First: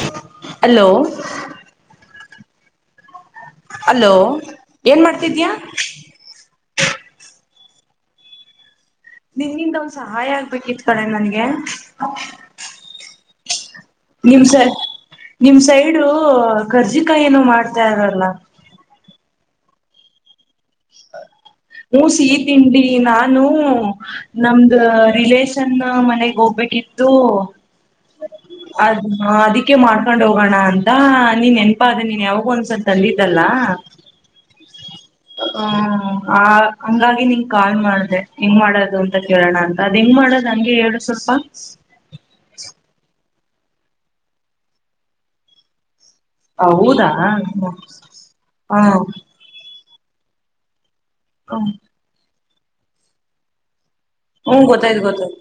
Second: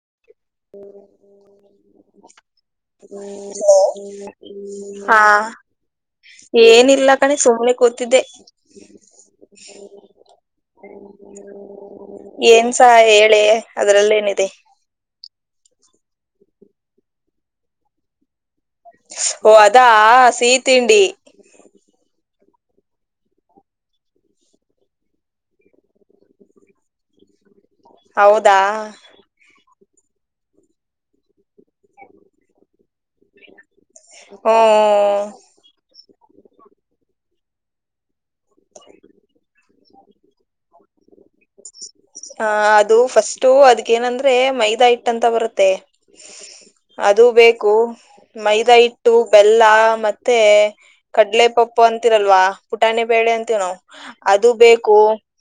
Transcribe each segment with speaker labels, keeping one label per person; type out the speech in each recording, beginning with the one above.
Speaker 1: [inaudible] Hello. Hello ಏನ್
Speaker 2: ಹಾ
Speaker 1: ಮಾಡ್ತಿದ್ಯಾ
Speaker 2: ಏನಿಲ್ಲ ಕಣೆ ಸುಮ್ನೆ ಕೂತಿದ್ದೆ.
Speaker 1: ನಿನ್ಗಿಂದ ಒಂದ ಸಹಾಯ ಆಗ್ಬೇಕಿತ್ ಕಣೆ ನನ್ಗೆ
Speaker 2: ಏನ್ಸ ಹೇಳೆ
Speaker 1: ನಿಮ್.
Speaker 2: ಅದ್ರಲ್ಲೇನಿದೆ
Speaker 1: ನಿಮ್ಮ ಸೈಡು ಏನೋ ಕರ್ಜಿಕಾಯ ಏನು ಮಾಡ್ತಾರಲ್ಲ.
Speaker 2: ಓ ಅದಾ ಸಿಹಿ ತಿಂಡಿ.
Speaker 1: ಹೂ ಸಿಹಿ ತಿಂಡಿ ನಾನು ನಮ್ದ ರಿಲೇಶನ್ ಮನೆಗ ಹೋಗ್ಬೇಕಿತ್ತು.
Speaker 2: ಹೌದಾ
Speaker 1: ಅದ ಮಾಡಿ ಅದಕ್ಕೆ ಮಾಡ್ಕೊಂಡ ಹೋಗೋಣ ಅಂತ ನೀನ. ನೆನಪಾದೆ ನೀನ ಯಾವಾಗೋ ಒಂದಸಲಿ. ತಂದಿದ್ದಲ್ಲ.
Speaker 2: ಹೂ ಹೂ
Speaker 1: ಹ
Speaker 2: ಹೂ.
Speaker 1: ಆ ಹಂಗಾಗಿ ನಿಂಗ ಕಾಲ್ ಮಾಡ್ದೆ. ಹೆಂಗ ಮಾಡೋದು ಅಂತ ಕೇಳೋಣ ಅಂತ. ಅದ ಹೆಂಗ ಮಾಡೋದು ಹಂಗೆ ಹೇಳು ಸ್ವಲ್ಪ.
Speaker 2: ಆ ಅದು ಫಸ್ಟು ಅದಕ್ಕೇನಂದ್ರೆ ಮೈದಾ ಹಿಟ್ಟ ಅಂತ ಬರತ್ತೆ. ಅದು
Speaker 1: ಹೌದಾ
Speaker 2: ಬೇಕು ಮೈದಾ
Speaker 1: ಹಾ
Speaker 2: ಹಿಟ್ಟು, ಬೆಲ್ಲ ಮತ್ತೆ. ಮತ್ತೆ. ಕಡ್ಲೆ ಪಪ್ಪು ಅಂತಿರಲ್ವಾ. ಪುಟಾನೇ ಬೇಳೆ ಅಂತೀವಿ ನಾವು. ಅದು
Speaker 1: ಹ್ಮ್
Speaker 2: ಬೇಕು
Speaker 1: ಗೊತ್ತಾಯ್ತು ಗೊತ್ತಾಯ್ತು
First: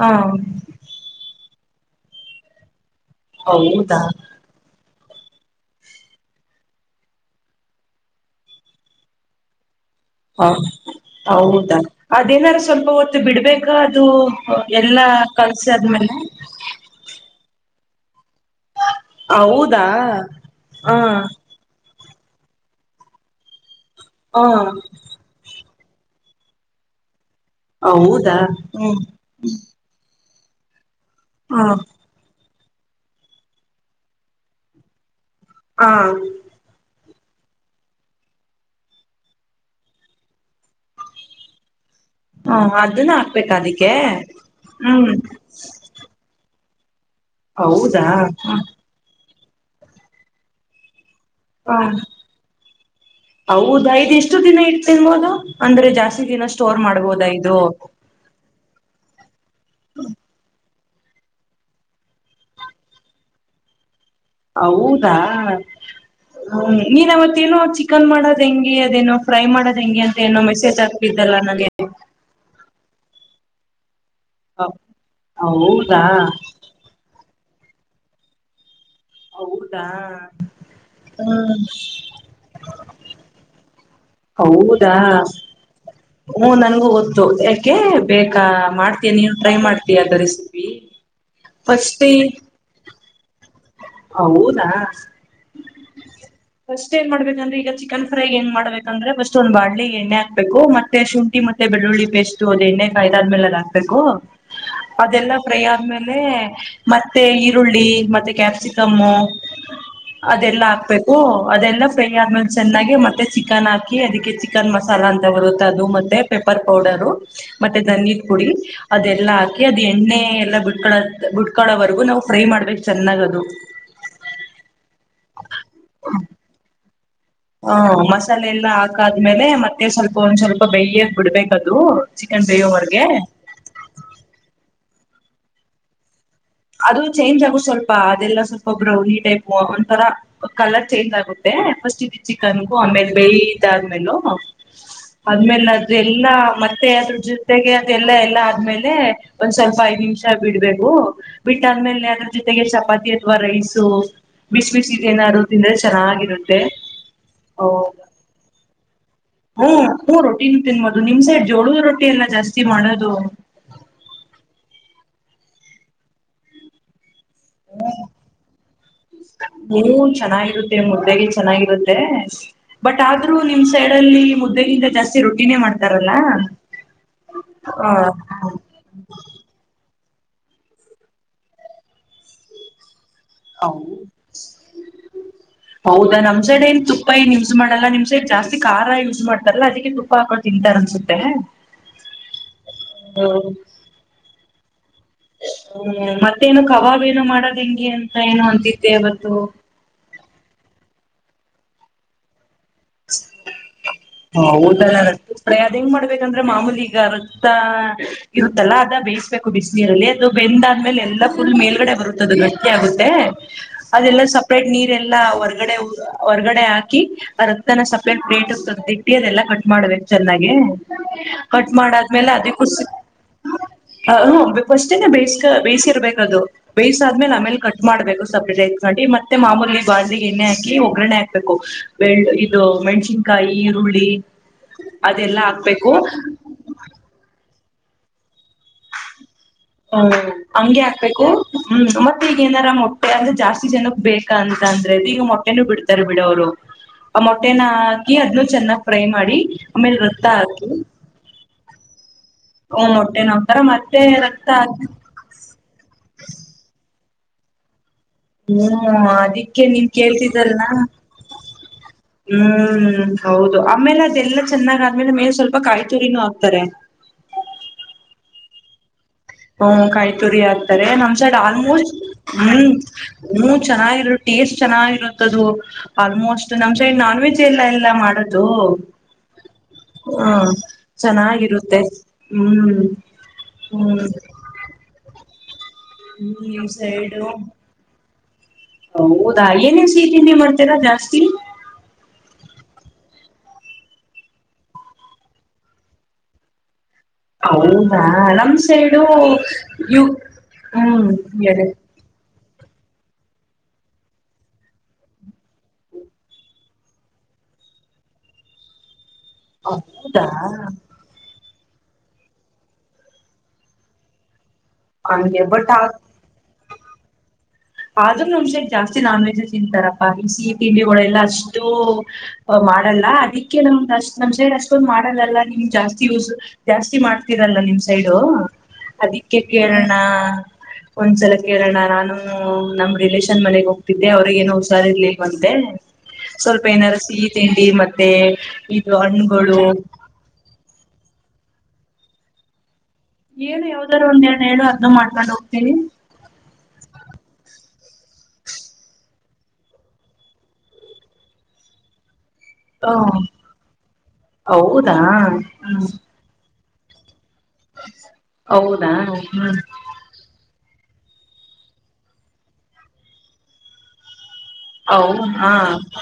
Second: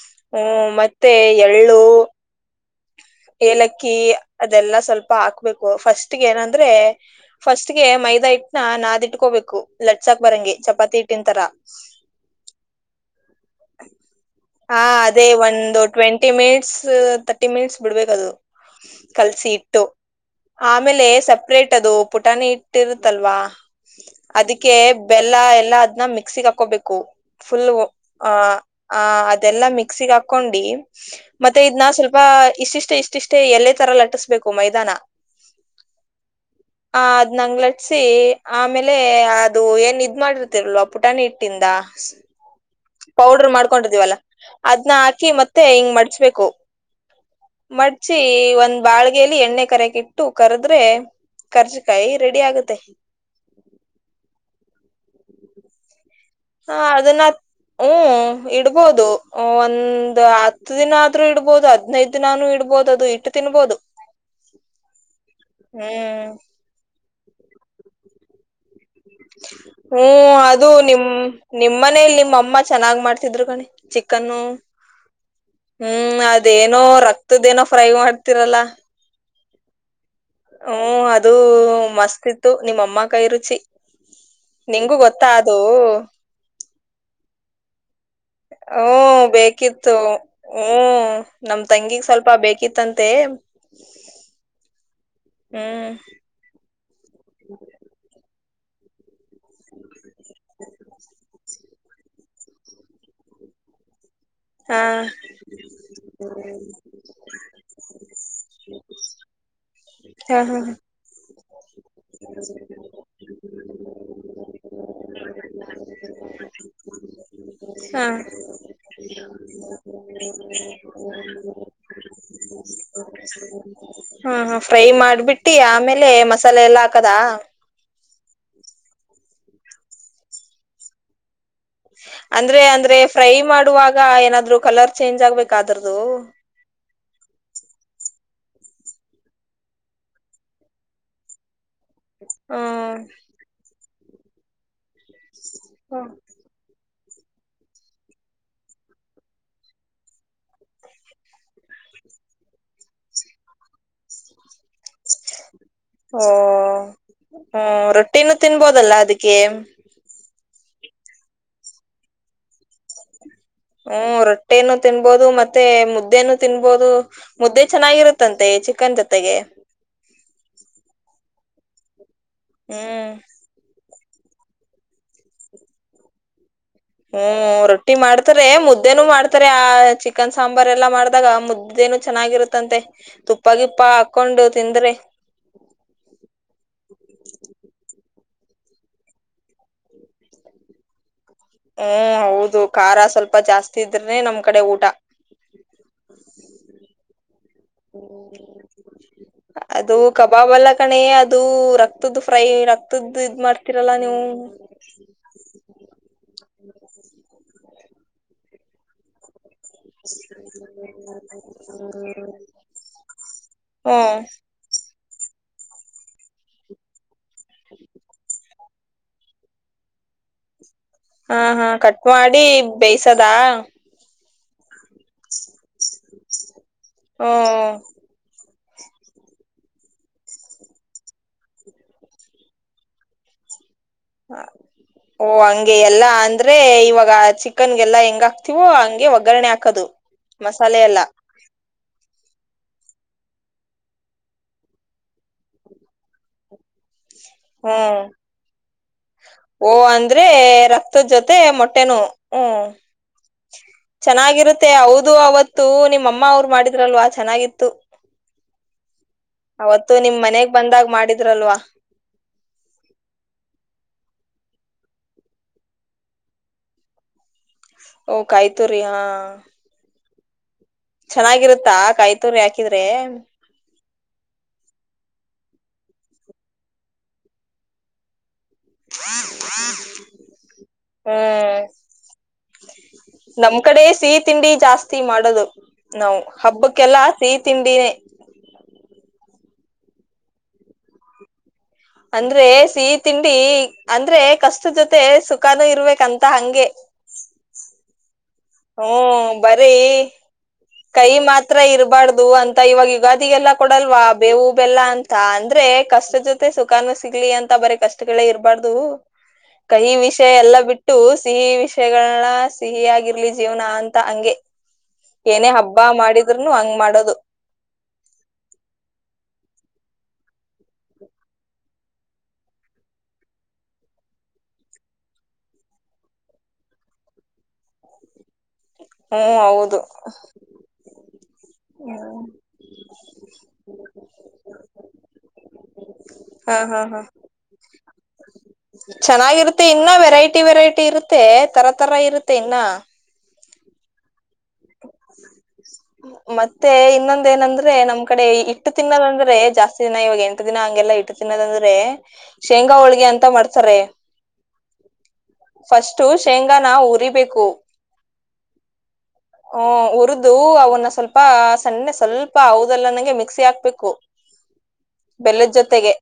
Speaker 1: ಹಾ
Speaker 2: ಹ್ಮ ಮತ್ತೆ ಎಳ್ಳ. ಎಳ್ಳು. ಏಲಕ್ಕಿ
Speaker 1: ಹೌದಾ
Speaker 2: ಅದೆಲ್ಲಾ ಸ್ವಲ್ಪ. ಪಾಕು. ಬೇಕು ಫಸ್ಟ್ ಗೆ ಏನ. ಅಂದ್ರೆ ಫಸ್ಟ್ಗೆ ಮೈದಾ ಹಿಟ್ನಾ ನಾದಿ ಇಟ್ಕೋಬೇಕು.
Speaker 1: ಹಾ ಹೌದಾ ಅದೇನಾರು ಸ್ವಲ್ಪ ಹೊತ್ತು ಬಿಡ್ಬೇಕಾ ಅದು
Speaker 2: ಹಾ
Speaker 1: ಎಲ್ಲಾ
Speaker 2: ಅದೇ
Speaker 1: ಕಲಸಿ ಆದ್ಮೇಲೆ.
Speaker 2: ಕಲ್ಸಿ ಬಿಡ್ಬೇಕ ಅದು. ಕಲ್ಸಿ ಇಟ್ಟು
Speaker 1: ಹಾ
Speaker 2: ಆಮೇಲೆ ಸಪ್ರೇಟ್ ಅದು. ಪುಟಾಣಿ ಹಿಟ್ಟ ಇರತ್ತಲ್ವಾ.
Speaker 1: ಹಾ
Speaker 2: ಅದಕ್ಕೆ ಬೆಲ್ಲ ಎಲ್ಲಾ. ನಾವು ಮಿಕ್ಸಿಗೆ ಹಾಕೋಬೇಕು. ಫುಲ್ ಆ
Speaker 1: ಹೌದಾ ಹ್ಮ್
Speaker 2: ಆ ಅದೆಲ್ಲಾ ಮಿಕ್ಸಿಗ ಹಾಕ. ಹಾಕೊಂಡಿ. ಮತ್ತೆ
Speaker 1: ಹಾ
Speaker 2: ಇದನ ಸ್ವಲ್ಪ ಹನ ಇಷ್ಟಿಷ್ಟೇ ಇಷ್ಟಿಷ್ಟೇ ಎಲ್ಲೇ ತರ ಲಟಿಸ್ಬೇಕು ಮೈದಾ ನಾ.
Speaker 1: ಹಾ.
Speaker 2: ಆ ಅದ್ ನಂಗ್ಲಟ್ಸಿ ಆಮೇಲೆ ಅದು ಏನ್ ಇದ್ ಮಾಡಿರ್ತಿರಲ್ವ ಪುಟಾಣಿಟ್ಟಿಂದ
Speaker 1: ಹಾ ಅದನ್ನ ಹಾಕ್ಬೇಕ
Speaker 2: ಪೌಡ್ರ್
Speaker 1: ಅದಕ್ಕೆ
Speaker 2: ಮಾಡ್ಕೊಂಡಿದೀವಲ್ಲ ಅದ್ನ
Speaker 1: ಹ್ಮ್
Speaker 2: ಹಾಕಿ ಮತ್ತೆ ಹಿಂಗ್ ಮಡ್ಚ್ಬೇಕು.
Speaker 1: ಹೌದಾ
Speaker 2: ಮಡ್ಚಿ ಒಂದ್ ಬಾಳ್ ಲ್ಲಿ ಎಣ್ಣೆ ಕರೆಯಕ್ ಇಟ್ಟು ಕರ್ದ್ರೆ
Speaker 1: ಹಾ ಹೌದ ಇದ್ ಎಷ್ಟು ದಿನ ಇತ್ ತಿನ್ಬೋದು ಅಂದ್ರೆ ಜಾಸ್
Speaker 2: ಹಾ ಅದನ್ನ ಹ್ಮ ಇಡ್ಬೋದು ಒಂದ್ ಅ ಹತ್ತು ದಿನ ಆದ್ರೂ ಇಡ್ಬೋದು ಹದ್ನೈದು ದಿನಾನು ಇಡ್ಬೋದು ಅದು ಇಟ್ಟು ತಿನ್ಬೋದು.
Speaker 1: ಹೌದಾ
Speaker 2: ಹ್ಮ್
Speaker 1: ಹ ನೀನವತ್ತ್ ತ್ತೆನೋ ಚಿಕನ್ ಮಾಡೋದ್ ಹೆಂಗೆ ಎನೋ ಫ್ರೈ ಮಾಡೋದೆಂಗೆ ಅಂತ
Speaker 2: ಹ್ಮ್
Speaker 1: ಏನೋ
Speaker 2: ಅದು
Speaker 1: ಮೆಸೇಜ್
Speaker 2: ನಿಮ್
Speaker 1: ಹಾಕ್ತಿದ್ದಲ್ಲ ನಂಗೆ
Speaker 2: ನಿಮ್ಮನೇಲಿ ನಿಮ್ಮಮ್ಮ ಚೆನ್ನಾಗ್ ಮಾಡ್ತಿದ್ರು ಕಣಿ ಚಿಕ್ ಕ್ಕನು
Speaker 1: ಹೌದಾ
Speaker 2: ಹ್ಮ್ ಅದೇನೋ ರಕ್ [unintelligible] ತ್ತದೇನೋ ಫ್ರೈ ಮಾಡ್ತಿರಲ್ಲ.
Speaker 1: ಹೌದ?
Speaker 2: ಹ್ಮ್, ಅದು ಮಸ್ತ್ ಇತ್ತು, ನಿಮ್ಮಮ್ಮ ಕೈ ರುಚಿ.
Speaker 1: ಹೌದಾ?
Speaker 2: ನಿಂಗೂ ಗೊತ್ತಾ ಅದು
Speaker 1: ಹ್ಮ ನನ್ಗೂ ಗೊತ್ತು [unintelligible] [unintelligible] ಮಾಡ್ತೀಯ
Speaker 2: ಹ್ಮ್
Speaker 1: ನೀನು ಟ್ರೈ
Speaker 2: ಬೇಕಿತ್ತು.
Speaker 1: ಮಾಡ್ತೀಯ ಅದ ರೆಸಿಪಿ
Speaker 2: ಹ್ಮ ನಮ್
Speaker 1: ಫಸ್ಟ್
Speaker 2: ತಂಗಿಗ್ ಸ್ವಲ್ಪ ಬೇಕಿತ್ತಂ ಮತ್ತೆ
Speaker 1: ಹೌದಾ?
Speaker 2: ಹ್ಮ್
Speaker 1: [unintelligible] ಮಾಡ್ಬೇಕೆಂದ್ರೆ ಈಗ ಚಿಕನ್ ಫ್ರೈ ಏನ್ ಮಾಡ ಬೇಕಂದ್ರೆ ಫಸ್ಟ್ ಒಂದ ಬಾಂಡ್ಲಿಗೆ ಎಣ್ಣೆ ಬೇಕು, ಮತ್ತೆ ಶುಂಠಿ ಮ [unintelligible] ಬೆಳ್ಳುಳ್ಳಿ ಪೇಸ್ಟು, ಅದು ಎಣ್ಣೆ ಕಾಯ್ದಾದ್ಮೇಲೆ ಅದ್ ಹಾಕ್ಬೇಕು
Speaker 2: ಹಾ
Speaker 1: ಅದೆಲ್ಲ ಫ್ರೈ ಆದ್ಮೇಲೆ, ಮತ್ತೆ ಈರುಳ್ಳಿ ಮತ್ತೆ ಕ್ಯಾಪ್ಸಿ [unintelligible]
Speaker 2: ಹಾ ಹಾ
Speaker 1: ಅದೆಲ್ಲ ಹಾಕ್ಬೇಕು. ಅದೆಲ್ಲ ಫ್ರೈ ಆದ್ಮೇಲೆ ಚೆನ್ನಾಗಿ, ಮತ್ತೆ ಚಿಕನ್ ಹಾಕಿ, ಅದಕ್ಕೆ ಚಿಕನ್ ಮಸಾಲ ಅಂತ ಬರುತ್ತೆ ಅದು, ಮತ್ತೆ ಪೆಪ್ಪರ್ ಪೌಡರ್ ಮತ್ತೆ
Speaker 2: ಹಾ
Speaker 1: ದನಿ ಪುಡಿ ಎಲ್ಲ ಹಾಕಿ ಅದ್ ಎಣ್ಣೆ ಎಲ್ಲಾ ಬಿಟ್ಕೊಳ್ಳ, ಬಿಟ್ಕೊಳ್ಳೋವರೆಗೂ ನಾವು ಫ್ರೈ ಮಾಡ್ಬೇಕ್ ಚೆನ್ನಾಗದು
Speaker 2: ಹಾ, ಫ್ರೈ ಮಾಡ್ಬಿಟ್ಟಿ ಆಮೇಲೆ ಮಸಾಲೆ ಎಲ್ಲಾ ಹಾಕದ
Speaker 1: ಹೂ.. ಮಸ್ ಮಸಾಲೆ ಎಲ್ಲಾ ಹಾಕಾದ್ಮೇಲೆ ಮತ್ತೆ ಸ್ವಲ್ಪ ಒಂದ್ ಸ್ವಲ್ಪ ಬೆಯ್ಯಕ್ ಬಿಡ್ಬೇಕದು. ಚಿಕನ್
Speaker 2: ಅಂದ್ರೆ ಅಂದ್ರೆ
Speaker 1: ಬೇಯೋವರ್ಗೆ
Speaker 2: ಫ್ರೈ ಮಾಡುವಾಗ ಏನಾದ್ರು ಕಲರ್ ಚೇಂಜ್ ಆಗ್ಬೇಕ ಅದರ್ದು?
Speaker 1: ಅದು ಚೇಂಜ್ ಆಗುತ್ ಸ್ವಲ್ಪ, ಅದೆಲ್ಲ ಸ್ವಲ್ಪ ಬ್ರೌನಿ ಟೈಪ್, ಒಂಥರ ಕಲರ್ ಚೇಂಜ್ ಆಗುತ್ತೆ. ಫಸ್ಟಿಗೆ ಚಿಕನ್ಗೂ
Speaker 2: ಹ್ಮ್
Speaker 1: ಆಮೇಲೆ ಬೇಯ್ದ್ ಆದ್ಮೇಲು [unintelligible] ಅದ್ಮೇಲೆ, ಅದ ಎಲ್ಲಾ ಮ [unintelligible] ಅದ್ರ ಜೊತೆಗೆ ಅದೆಲ್ಲ ಎಲ್ಲಾ ಆದ್ಮೇಲೆ, ಒಂದ್ ಸ್ವಲ್ಪ ಐದ್ ನಿಮಿಷ ಬಿಡ್ಬೇಕು ಬಿಟ್ಟಾದ್ಮೇಲೆ ಅದ್ರ ಜೊತೆಗೆ ಚಪಾತಿ ಅಥವಾ ರೈಸು ಬಿಸಿ ಬಿಸಿದ್ ಏನಾದ್ರೂ ತಿಂದ್ರೆ ಚೆನ್ನಾಗಿರುತ್ತೆ.
Speaker 2: ಹ್ಮ.. ರೊಟ್ಟಿನೂ ತಿನ್ಬೋದಲ್ [unintelligible]
Speaker 1: ಹ್ಮ ಹ ತಿನ್ ತಿನ್ಬೋದು ನಿಮ್ ಸೈಡ್ ಜೋಳದ ರೊಟ್ಟಿ ಎಲ್ಲ ಜಾಸ್ತಿ ಮಾಡೋದು.
Speaker 2: ಹ್ಮ ರೊಟ್ಟೇನು ತಿನ್ಬೋದು ಮತ್ತೆ ಮುದ್ದೇನು ತಿನ್ಬೋದು ಮುದ್ದೆ
Speaker 1: ಹ್ಮ್
Speaker 2: ಚೆನ್ನಾಗಿರುತ್ತಂತೆ ಚಿಕನ್ ಜೊತೆಗೆ
Speaker 1: ಹೂ ಚೆನ್ನಾಗಿರುತ್ತೆ ಮುದ್ದೆಗೆ ಚೆನ್ನಾಗಿರುತ್ತೆ ಬಟ್
Speaker 2: ಹ್ಮ್
Speaker 1: ಆದ್ರೂ ನಿಮ್ ಸೈಡ್ ಲ್ಲಿ ಮುದ್ದಗಿಂದ ಜಾಸ್ತಿ ರೊಟ್ಟಿನೇ ಮಾಡ್ತಾರಲ್ಲಾ
Speaker 2: ಹ್ಮ್ ರೊಟ್ಟಿ ಮಾಡ್ತಾರೆ ಮುದ್ದೆನು ಮಾಡ್ತಾರೆ ಆ ಚಿ ಚಿಕನ್ ಸಾಂಬಾರ್ ಎಲ್ಲಾ ಮಾಡ್ದಾಗ ಮುದ್ದೇನು ಚೆನ್ನಾಗಿರುತ್ತಂತೆ ತುಪ್ಪ
Speaker 1: ಹ
Speaker 2: ಗಿಪ್ಪ ಹಾಕೊಂಡು ತಿಂದ್ರೆ
Speaker 1: ಹೌದಾ ನಮ್ ಸೈಡ್ ಏನ್ ತುಪ್ಪ ಏನ್ ಯೂಸ್ ಮಾಡಲ್ಲ ನಿಮ್ ಸೈಡ್ ಜಾಸ್ತಿ ಖಾರ ಯೂಸ್ ಮಾಡ್ತಾರಲ್ಲ ಅದಕ್ಕೆ ತುಪ್ಪ ಹಾಕೊಂಡು ತಿಂತಾರ ಅಸ
Speaker 2: ಹ್ಮ್ ಹೌದು ಖಾರ ಸ್ವಲ್ಪ ಜಾಸ್ತಿ ಇದ್ರನೆ ನಮ್ ಕಡೆ ಊಟ
Speaker 1: ಹ್ಮ್ ಮತ್ತೇನು ಕಬಾಬ್ ಏನ ಮಾಡದು ತಿಂಗಿ ಅಂತ ಏನು ಅಂತಿದ್ದ ಇವತ್ತು
Speaker 2: ಅದು ಕಬಾಬ್ ಅಲ್ಲ ಕಣೆ ಅದು ರಕ್ತದ ಫ್ರೈ ರಕ್ತ
Speaker 1: ಹ ದಲ್ಲಳ ಅದ್ ಹೆಂಗ್ ಮಾಡ್ಬೇಕಂದ್ರೆ ಮಾಮೂಲಿಗ ರಕ್ತ ಇರುತ್ತೆಲ್ಲಾ ಅದ ಬೇಯಿಸಬೇಕು ಬಿಸ ನೀರಲ್ಲಿ ಅದು ಬೆಂದಾದ್ಮೇಲೆ ಎಲ್ಲಾ ಫುಲ್ ಮೇಲ್ಗಡೆ ಬರುತ್ತೆ ಅದು ಗಟ್ಟಿ ಆಗುತ್ತೆ
Speaker 2: ಹ್ಮ್
Speaker 1: ಅದೆಲ್ಲ ಸಪ್ರೇಟ್ ನೀರೆಲ್ಲರ್ ಹೊರಗ ಹೊರ್ಗಡೆ ಹೊರ್ಗಡೆ ಹಾಕಿ ಆ ರಕ್ತನ ಸಪಲೇಟ್ ಪಲೇಟ್ ಹೋಗತದೆ ಇಟ್ಟಿಯದೆಲ್ಲಾ ಕಟ್ ಮಾಡ್ಬೇಕು ಚೆನ್ನಾಗೆ
Speaker 2: ಹಾ ಹಾ ಕಟ್ ಮಾಡಿ ಬೇಯಸದಾ
Speaker 1: ಫಸ್ಟೇ ಬೇಯ ಬೇಯಿಸಿ ಇರ್ಬೇಕ ಅದು ಬೇಯ್ ಆದ್ಮೇಲೆ ಆಮೇಲೆ ಕಟ್
Speaker 2: ಹ್ಮ್
Speaker 1: ಮಾಡಬೇಕು ಸಪ್ರೇಟ್ ನಡಿ ಮತ್ತೆ ಮಾಮೂಲಿ ಬಾಳಿಗೆ ಎಣ್ಣೆ ಹಾಕಿ ಒಗ್ಗರಣೆ ಹಾಕ್ಬೇಕು ಬೆಳ್ಳು ಇದು ಮೆಣ್ಸಿನ್ಕಾಯಿ ಈರುಳ್ಳಿ
Speaker 2: ಹ ಓ
Speaker 1: ಅದೆಲ್ಲಾ
Speaker 2: ಹಂಗೆ
Speaker 1: ಹಾಕ್ಬೇಕು
Speaker 2: ಎಲ್ಲಾ ಅಂದ್ರೆ ಇವಾಗ ಚಿಕ್ ಕ್ಕನ್ ಹೆಂಗ ಹಾತಿವ ಹಂಗೆ ಒಗ್ಗರಣೆ ಆಗ್ತ
Speaker 1: ಹ್ಮ ಹಂಗೆ ಹಾಕ್ಬೇಕು ಹ್ಮ್ ಮತ್ತೆ ಈಗ ಏನಾರ ಮೊಟ್ಟೆ ಜಾಸ್ತಿ ಜನಕ್ ಬೇಕ ಅಂತ ಅಂದ್ರೆದು ಈಗ ಮೊಟ್ಟೆನೂ ಬಿಡ್ತಾರೆ ಬಿಡವ್ರು ಮೋಟೆ ನ
Speaker 2: ಹ್ಮ್
Speaker 1: ಹಾಕಿ ಅದ್ನು ಚನ್ನಗಿ
Speaker 2: ಓ ಅಂದ್ರೆ ರಕ್ತದ ಜೊತೆ ಮೊಟ್ಟ ಟೆನು ಹ್ಮ್
Speaker 1: ಮೊಟ್ಟೆನ ಹಾಕ್ತಾರ ಮತ್ತೆ ರಕ್ತ
Speaker 2: ಚೆನ್ನಾಗಿರುತ್ತೆ
Speaker 1: ಹಾಕಿ
Speaker 2: ಹೌದು ಅವತ್ತು ನಿಮ್ಮ ಅಮ್ಮ ಅವ್ರು ಮಾಡಿದ್ರಲ್ವ ಆಚ ಚೆನ್ನಾಗಿತ್ತು
Speaker 1: ಹ್ಮ್ ಅದಿಕ್ಕೆ ನಿನ್
Speaker 2: ಅವತ್ತು ನಿಮ್ ಮನೆಗ್
Speaker 1: ಕೇಳ್ತಿದ್ದಲ್ಲ
Speaker 2: ಬಂದಾಗ ಮಾಡಿದ್ರಲ್ವಾ
Speaker 1: ಹ್ಮ್ ಹೌದು ಆಮೇಲೆ ಅದೆಲ್ಲ ಚೆನ್ನಾಗ ಆದ್ಮೇಲೆ ಮೇಲ್ ಸ್ವಲ್ಪ ಕಾಯಿ ತುರಿನೂ ಹಾಕ್ತಾರೆ.
Speaker 2: ಓ ಕಾಯ್ತುರಿ ಹಾ
Speaker 1: ಹ್ಮ ಕಾಯ- ತುರಿ ಹಾಕ್ ನಮ್ ಸೈಡ್
Speaker 2: ಚೆನ್ನಾಗಿರುತ್ತಾ
Speaker 1: ಆಲ್ಮೋಸ್ಟ್
Speaker 2: ಕಾಯ್ತುರಿ
Speaker 1: ಹ್ಮ್
Speaker 2: ಹಾಕಿದ್ರೆ
Speaker 1: ಹ ಚೆನ್ನಾಗಿ ಟೇಸ್ಟ್ ಚೆನ್ನಾಗಿರುತ್ತದು ಆಲ್ಮೋಸ್ಟ್ ನಮ್ ಸೈಡ್ ನಾನ್ ವೆಜ್ ಎಲ್ಲ ಎಲ್ಲ ಮಾಡ ಹ್ಮ
Speaker 2: ಹ್ಮ್
Speaker 1: ಚೆನ್ನಾಗಿರುತ್ತೆ ಹ್ಮ್
Speaker 2: ನಮ್ ಕಡೆ
Speaker 1: ಹ್ಮ್
Speaker 2: ಸಿಹಿ ತಿಂಡಿ ಜಾಸ್ತಿ ಮಾಡೋದು ನಾ
Speaker 1: ನಿಮ್
Speaker 2: ಹಬ್ಬಕ್ಕೆಲ್ಲಾ
Speaker 1: ಸೈಡು
Speaker 2: ಸಿಹಿ ತಿಂಡಿನೇ
Speaker 1: ಹೌದಾ ಏನೇನ್ ಸಿಹ ತಿಂಡಿ ಮಾಡ್ತರಾ ಜಾಸ್ತಿ
Speaker 2: ಅಂದ್ರೆ ಸಿಹಿ ತಿಂಡಿ ಅಂದ್ರೆ ಕಷ್ಟದ ಜೊತೆ ಸುಖಾನ ಇರ್ಬೇಕಂತ ಹಂಗೆ.
Speaker 1: ಹೌದ. ನಮ್ ಸೈಡು
Speaker 2: ಹ್ಮ್ ಬರೀ
Speaker 1: ಯು ಹ್ಮ್
Speaker 2: ಕೈ ಮಾತ್ರ
Speaker 1: ಹೇಳಿ
Speaker 2: ಇರಬಾರ್ದು ಅಂತ ಇವಾಗ ಯುಗಾದಿಗೆಲ್ಲ ಕೊಡಲ್ವಾ ಬೇವು ಬೆಲ್ಲ ಅಂತ ಅಂದ್ರೆ ಕಷ್ಟ ಜೊತೆ ಸುಖಾನೂ ಸಿಗ್ಲಿ ಅಂತ ಬರ ಕಷ್ಟಗಳೇ ಇರ್ಬಾರ್ದು. ಕಹಿ
Speaker 1: ಹೌದಾ
Speaker 2: ವಿಷಯ ಎಲ್ಲ ಬಿಟ್ಟು ಸಿಹಿ ವಿಷಯ. ವಿಷಯಗಳನ್ನ ಸಿಹಿ ಆಗಿರ್ಲಿ ಜೀವನ ಅಂತ ಹಂಗೆ
Speaker 1: ಹಂಗೆ
Speaker 2: ಏನೇ
Speaker 1: ಬಟ್
Speaker 2: ಹಬ್ಬ ಮಾಡಿದ್ರುನು ಹಂಗ್ ಮಾಡೋದು.
Speaker 1: ಆದ್ರೂ ನಮ್ ಸೈಡ್ ಜಾಸ್ತಿ ನಾನ್ ವೆಜ್ಸ್ ತಿಂತಾರಪ್ಪಾ ಬಿಸಿ ತಿಂಡಿಗಳ ಎಲ್ಲಾ ಅಷ್ಟು ಮಾಡಲ್ಲ ಅದಕ್ಕೆ ನಮ್ದ ಅಷ್ಟ್ ನಮ್ ಸೈಡ್ ಅಷ್ಟೊಂದ್ ಮಾಡಲ್ಲಲ್ಲ ನಿಮ್ ಜಾಸ್ತಿ ಯೂಸ್ ಜಾಸ್ತಿ ಮಾಡ್ತರಲ್ಲ ನಿಮ್ ಸೈಡ್
Speaker 2: ಹ್ಮ್
Speaker 1: ಅದಿಕ್ಕೆ
Speaker 2: ಹೌದು
Speaker 1: ಕೇಳೋಣ ಒಂದ್ಸಲ ಕೇಳೋಣ ನಾನು. ನಮ್ ರಿಲೇಷನ್ ಮನೆಗ್ ಹೋಗ್ತಿದ್ದೆ ಅವ್ರಗೇನ ಹುಸಾರಿ ಇರ್ಲಿಕ್ಕೆ ಅಂತೆ
Speaker 2: ಹಾ
Speaker 1: ಸ್ವಲ್ಪ
Speaker 2: ಹಾ
Speaker 1: ಏನಾರ
Speaker 2: ಹಾ
Speaker 1: ಸಿಹಿ ತಿಂಡಿ ಮತ್ತೆ ಇದು ಹಣ್ಣುಗಳು.
Speaker 2: ಮತ್ತೆ ತರ ತರ ಇರುತ್ತೆ ಇನ್ನ.
Speaker 1: ಏನು ಯಾವ್ದಾರೂ ಒಂದ್ ಹೇಳುವ
Speaker 2: ಮತ್ತೆ ಇನ್ನೊಂದ ಏನಂದ್ರೆ ನಮ ಕಡೆ ಇಟ್ಟು ತಿನ್ನದಂದ್ರೆ ಜಾಸ್ತಿ ದಿನ ಇವಾಗ ಎಂಟು ದಿನ ಹಂಗೆಲ್ಲ ಇಟ್ಟು ತಿನ್ನದಂದ್ರೆ ಶೇಂಗಾ
Speaker 1: ಹಾ
Speaker 2: ಹೋಳ್ಗೆ ಅಂತ ಮಾಡ್ತಾರೆ
Speaker 1: ಹೌದಾ ಹ್ಮ್
Speaker 2: ಫಸ್ಟು ಶಂಗಾ. ಶೇಂಗಾ ನಾವು ಉರಿಬೇಕು-
Speaker 1: ಹೌದಾ. ಹ್ಮ್
Speaker 2: ಹ ಉರುದು ಅವನು ಇನ್ನ ಸ್ವಲ್ಪ ಸಣ್ಣೆ ಸ್ವಲ್ಪ ಹೌದಲ್ವಾ ನನಂಗೆ ಮಿಕ್ಸಿ ಹಾಕ್ಬೇಕು.
Speaker 1: ಹೌ ಹಾ
Speaker 2: ಬೆಲ್ಲದ ಜೊತೆಗೆ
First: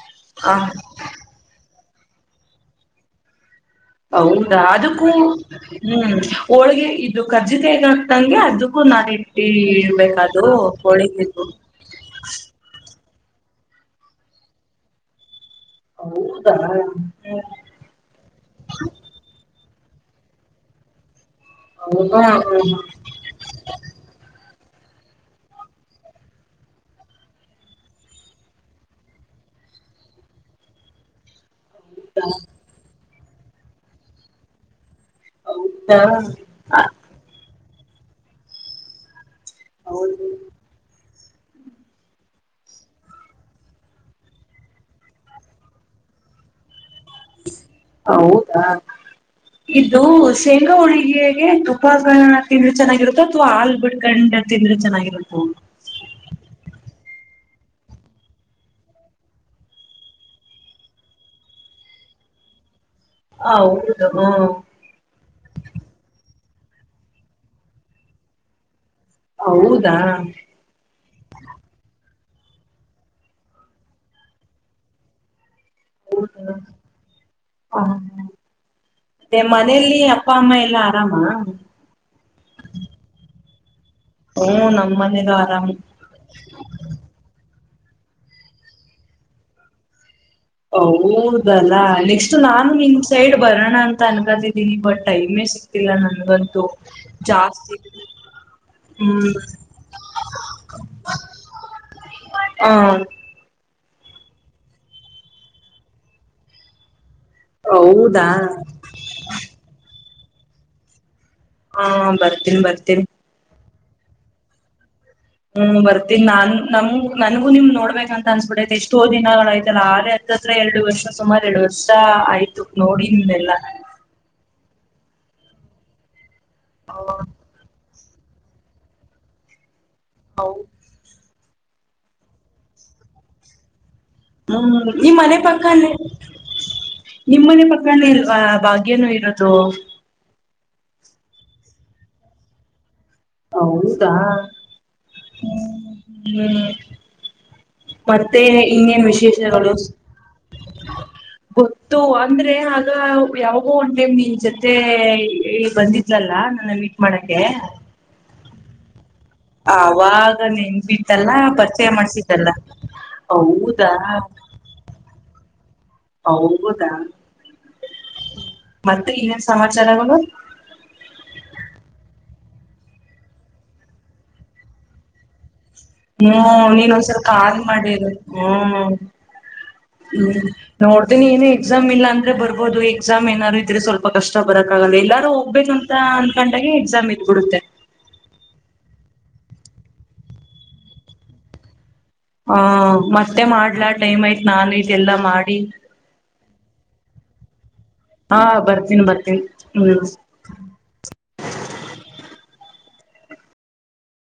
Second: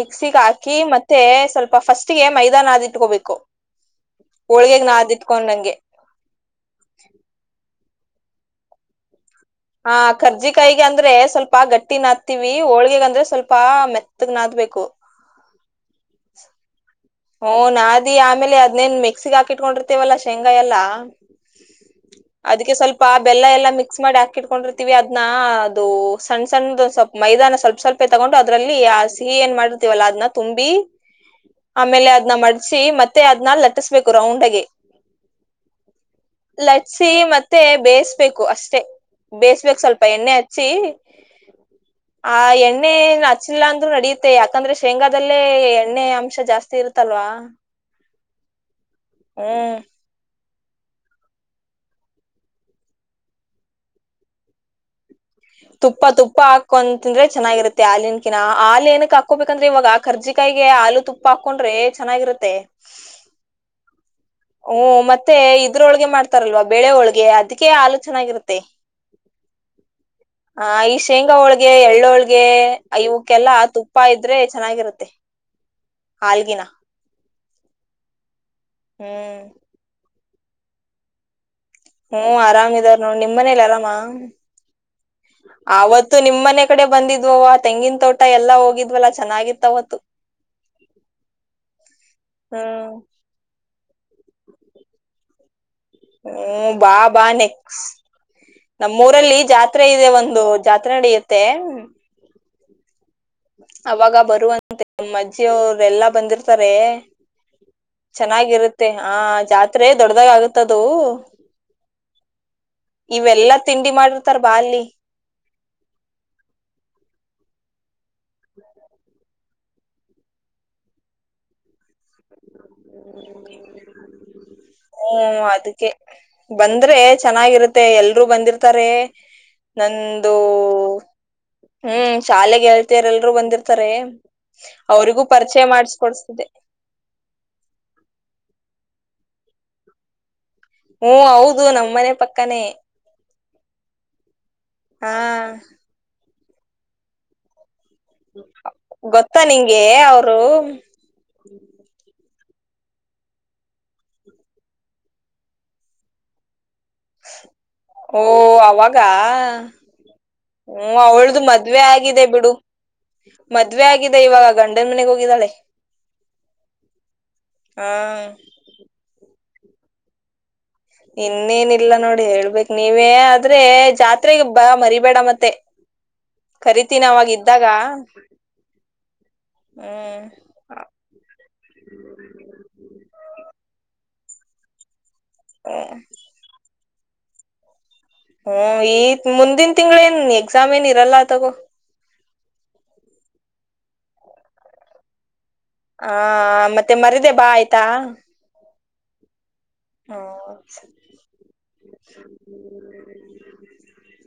Speaker 2: ಮಿಕ್ಸಿಗೆ
Speaker 1: ಹ
Speaker 2: ಹಾಕಿ ಮತ್ತೆ ಸ್ವಲ್ಪ. ಫಸ್ಟ್ ಗೆ ಮೈದಾ ನಾದ್ ಇಟ್ಕೋಬೇಕು.
Speaker 1: ಹೌದಾ ಅದಕ್ಕೂ ಹ್ಮ್ ಹೋಳಗೆ ಇದು ಕರ್ಜಿಕ ಈಗ ನಂಗೆ ಅದುಕ್ಕೂ ನಾದಿ
Speaker 2: ಹಾ ಕರ್ಜಿಕಾಯಿಗೆ ಅಂದ್ರೆ ಸ್ವಲ್ಪ ಗಟ್ಟಿನ ಹತೀವಿ ಹೋಳ್ಗಗ ಅಂದ್ರೆ ಸ್ವಲ್ಪ ಮೆತ್ತಗ್ ನಾದಬೇಕು
Speaker 1: ಹೌದಾ ಆ
Speaker 2: ಓ ನಾದಿ ಆಮೇಲೆ ಅದ್ನೇನ್ ಮೆಕ್ಸಿ ಹಾಕಿ ಇಕೊಂಡಿರ್ತೇವಲ್ಲಾ ಶೇಂಗಾ ಎಲ್ಲಾ
Speaker 1: ಹೌದಾ
Speaker 2: ಅದಕ್ಕೆ ಸ್ವಲ್ಪ ಆ ಬೆಲ್ಲ ಎಲ್ಲಾ ಮಿಕ್ಸ್ ಮಾಡಿ ಹಾಕಿಟ್ಕೊಂಡ್ರಿ ವಿ ಅದ್ನಾ ಅದು ಸಣ್ಣ ಸಣದು ಸ್ವಲ್ಪ್ ಮೈದಾನ ಸ್ವಲ್ಪ ಸ್ವಲ್ಪೇ ತಗೊಂಡು ಅದ್ರಲ್ಲಿ ಆ ಸಿಹಿ ಏನ್ ಮಾಡಿರ್ತೀವಲ್ಲಾ ಅದ್ನ ತುಂಬಿ ಆಮೇಲೆ ಅದನ್ನ ಮಡಸಿ ಮತ್ತೆ ಮತ್ತೆ ಅದ್ನಲ್ ಲಟ್ಟಿಸ್ಬೇಕು ರೌಂಡ್ಗೆ
Speaker 1: ಹೌದಾ
Speaker 2: ಲಟ್ಸಿ ಮತ್ತೆ ಮತ್ತೆ ಬೇಯಿಸಬೇಕು ಅಷ್ಟೇ ಬೇಯಸ್ಬೇಕು ಸ್ವಲ್ಪ
Speaker 1: ಹೌದು
Speaker 2: ಎಣ್ಣೆ ಹಚ್ಚಿ ಆ ಎಣ್ಣೆ ಹಚ್ಚಿಲ್ಲ ಅಂದ್ರರು ನಡಿಯುತ್ತೆ ಯಾಕಂದ್ರೆ ಶೇಂಗಾದಲ್ಲೇ ಎಣ್ಣೆ ಅಂಶ ಜಾಸ್ತಿ ತಿರು [unintelligible]
Speaker 1: ಹೌದಾ
Speaker 2: ಹ್ಮ್
Speaker 1: ಇದು ಶೇಂಗಾ ಹೋಳಿಗೆಗೆ ತುಪ್ಪ ತಿಂದ್ರೆ ಚೆನ್ನಾಗಿರುತ್ತೆ ಅಥವಾ ಹಾಲು ಬಿಡ್ಕಂಡು ತಿಂದ್ರೆ ಚೆನ್ನಾಗಿರುತ್ತೆ
Speaker 2: ತುಪ್ಪ ತುಪ್ಪ ಹಾಕೊ ತಿಂದ್ರೆ ಚೆನ್ನಾಗಿರುತ್ತೆ ಹಾಲಿಂಕಿನ ಹಾಲ ಏನಕ್ ಹಾಕೋಬೇಕಂದ್ರೆ ಇವಾಗ ಕರ್ಜಿಕಾಯಿಗೆ ಹಾಲು ತುಪ್ಪ ಹಾಕೊಂಡ್ರೆ ಚೆನ್ನಾಗಿರುತ್ತೆ
Speaker 1: ಹೌದು ಹ್ಮ್
Speaker 2: ಓ ಮತ್ತೆ ಇದ್ರೊಳಗೆ ಮಾಡ್ತ ರ್ತರಲ್ವಾ ಬೆಳೆ ಒಳಗೆ ಅದಕ್ಕೆ ಆಲೋ ಚೆನ್ನಾಗಿರುತ್ತೆ
Speaker 1: ಹೌದಾ
Speaker 2: [inaudible] ಆ ಶೇಂಗಾ ಹೋಳ್ಗೆ ಎಳ್ಳ ಹೋಳ್ಗೆ ಗೆ ಇವಕ್ಕೆಲ್ಲಾ ತುಪ್ಪ ಇದ್ರೆ ಚೆನ್ನಾಗಿರುತ್ತೆ
Speaker 1: ಹೌದ ಹ
Speaker 2: ಹಾಲ್ಗಿನ
Speaker 1: ಹಾ [inaudible] ಮತ್ತೆ
Speaker 2: ಹ್ಮ್
Speaker 1: ಮನೇಯಲ್ಲಿ [inaudible] ಅಪ್ಪ ಅಮ್ಮ ಎಲ್ಲಾ ಆರಾಮಾ
Speaker 2: ಹ್ಮ್ ಆರಾಮಿದಾರ ನೋಡ್ ನಿಮ್ ಮನೇಲಿ ಆರಾಮಾ
Speaker 1: ಹ್ಮ ನಮ್ ಮನೇಲೂ
Speaker 2: [unintelligible]
Speaker 1: ಆರಾಮ್
Speaker 2: [unintelligible] ಆತ್ತು ನಿಮ್ಮ್ನೆ ಕಡೆ ಬಂದಿದ್ವ ತೆಂಗಿನ ತೋಟ ಎಲ್ಲಾ ಹೋಗಿದ್ವಲ್ಲಾ ಚೆನ್ನಾಗಿತ್ತ ಅವತ್ತು
Speaker 1: ಹೌದಲ್ಲಾ ನೆಕ್ಸ್ಟ್ ನಾನು
Speaker 2: ಹ್ಮ್
Speaker 1: ನಿಮ್ ಸೈಡ್ ಬರೋಣ ಅಂತ ಅನ್ಕತಿದ್ದೀನಿ ಬಟ್ ಟೈಮೇ ಸಿ
Speaker 2: ಹ್ಮ್ ಬಾ ಬಾ ನೆಕ್ಸ್
Speaker 1: ಹ್ಮ್
Speaker 2: ನಮ್ಮೂರಲ್ಲಿ ಜಾತ್ರೆ ಇದೆ ಒಂದು ಜಾತ್ರೆ ನಡೆಯತ್ತೆ
Speaker 1: ಹಾ
Speaker 2: ಅವಾಗ ಬರುವಂತೆ ನ ಅಜ್ಜಿಯ ಅವರು ಎಲ್ಲಾ ಬಂದಿರ್ತಾರೆ
Speaker 1: ಹೌದಾ
Speaker 2: ಚೆನ್ನಾಗಿರುತ್ತೆ ಹ ಜಾತ್ರೆ ದೊಡ್ಡದಾಗ ಆಗುತ್ತದು
Speaker 1: ಹಾ ಬರ್ತೀನಿ ಬರ್ತೀನಿ
Speaker 2: ತಿಂಡಿ ಮಾಡಿರ್ತಾರ ಬಾ ಅಲ್ಲಿ
Speaker 1: ಹ್ಮ್ ಬರ್ತೀನಿ ನಾನ್ ನಮ ನನ್ಗು ನಿಮ್ ನೋಡ್ಬೇಕಕ್ ಅಂತ ಅನ್ಸ್ಬಿಟ್ಟೈತ್ ಎಷ್ಟೋ ದಿನಗಳಾಯ್ತಲ್ಲ ಆ ಹತ್ತತ್ರ ಎರಡು ವರ್ಷ ಸುಮಾರ ಎರಡು ವರ್ಷ ಆಯ್ತ ಇದಕ್ ನೋಡಿ ಇೆಲ್ಲ [inaudible]
Speaker 2: ಓ ಅದಕ್ಕೆ ಬಂದ್ರೆ ಚೆನ್ನಾಗಿರುತ್ತೆ ಎಲ್ ರು ಬಂದಿರ್ತಾರೆ ನಂದು ಹ್ಮ್ ಶಾಲೆಗೆ ಹೇಳ್ತಾರೆ ಎಲ್ರು ಬಂದಿರ್ತಾರೆ
Speaker 1: ಹ್ಮ ನಿ್
Speaker 2: ಅವ್ರಿಗೂ
Speaker 1: ಮನೆ
Speaker 2: ಪರಿಚಯ
Speaker 1: ಪಕ್ಕ
Speaker 2: ಮಾಡಸ್ಕೊಡ್ಸ್ತಿದ್ದೆ
Speaker 1: ನಿಮ್ಮ್ನೆ ಪಕ್ಕ [inaudible] ಇಲ್ವಾ ಭಾಗ್ಯನು ಇರದು [inaudible]
Speaker 2: ಹ್ಮ ಹೌದು ನಮ್ಮ್ ಮನೆ ಪಕ್ಕನೇ
Speaker 1: ಹೌದುಸಾ [unintelligible]
Speaker 2: ಹಾ
Speaker 1: ಹ್ಮ್ ಮತ್ತೆ ಇನ್ನೇನ್
Speaker 2: ಗೊತ್ತಾ
Speaker 1: ವಿಶೇಷಗಳು
Speaker 2: ನಿಂಗೆ ಅವರು
Speaker 1: ಗೊತ್ತುವ ಅಂದ್ರೆ ಅದು ಯಾವಾಗೋ ಒಂದ ಟೈಮ್ ನಿನ್ ಜೊತೆ ಬಂದಿದ್ಲಲ್ಲ ನನ್ನ ಮೀಟ್ ಮಾಡಕ [unintelligible] [unintelligible]
Speaker 2: ಆವ ಗ ಹ್ಮ
Speaker 1: ನೆನ್ಪಿತ್ತಲ್ಲ
Speaker 2: ಅವಳ್ದು ಮದ್ವೆ
Speaker 1: ಪರಿಚಯ
Speaker 2: ಆಗಿದೆ
Speaker 1: ಮಾಡ್ಸಿದ್ದಲ್ಲ.
Speaker 2: ಬಿಡು ಮದ್ವೆ
Speaker 1: ಹೌದಾ
Speaker 2: ಆಗಿದೆ ಇವಾಗ ಗಂಡನ ಮನೆಗೆ ಹೋಗಿದ್ದಾಳೆ
Speaker 1: ಹೌದಾ
Speaker 2: ಹಾ
Speaker 1: ಮತ್ತೆ ಇನ್ನೇನ್ ಸಮಾಚಾರಗಳು
Speaker 2: ಇನ್ನೇನಿಲ್ಲ ನೋಡಿ ಹೇಳ್ಬೇಕೇಕ್ ನೀವೇ ಆದ್ರೆ ಜಾತ್ರೆಗೆ ಬಾ ಮರಿಬೇಡ ಮತ್ತೆ
Speaker 1: ಹ್ಮ್
Speaker 2: ಕರಿತೀನಿ
Speaker 1: ನೀನ್ೊಂದ್ಸವಲ್ಪ
Speaker 2: ಅವಾಗ
Speaker 1: ಕಾಲ್
Speaker 2: ಇದ್ದಾಗ
Speaker 1: ಮಾಡಿರ ಹ್ಮ್ ಹ್ಮ್ ನೋಡ್ತೀನಿ ಏನ ಎಕ್ಸಾಮ್ ಇಲ್ಲ ಅಂದ್ರೆ ಬರ್ಬೋದು ಎಕ್ಸಾಮ್ ಏನಾದಾರರು ಇದ್ರೆ ಸ್ವಲ್ಪ ತ ಕಷ್ಟ ಬರಕ್ಕಾಗಲ್ಲ ಇಲ್ಲ ಒ್ಬೇು ಅಂತ ಅಂದಕೊಂಡಾಗ [unintelligible] ಸಮಮೀತ್ ಬಿಡುತ್ತೆ
Speaker 2: ಹ್ಮ ಈ ಮುಂದಿನ ತಿಂಗಳ ಏನ್ ಎಕ್ಸಾಮ್ ಏನ್ ಇರಲ್ಲ ತಗೋ
Speaker 1: ಹ ಮತ್ತೆ ಮಾಡ್ಲಾ ಟೈಮ್ ಆಯ್ತು ನಾನ್ ಇದು ಎಲ್ಲಾ ಮಾಡಿ
Speaker 2: ಹಾ ಮತ್ತೆ ಮರದೆ ಬಾ ಆಯ್ತು
Speaker 1: ಹಾ ಬರ್ತ ನೀನ್ ಬರ್ತೀನಿ ಹ್ಮ್
Speaker 2: ಹ್ಮ ಹ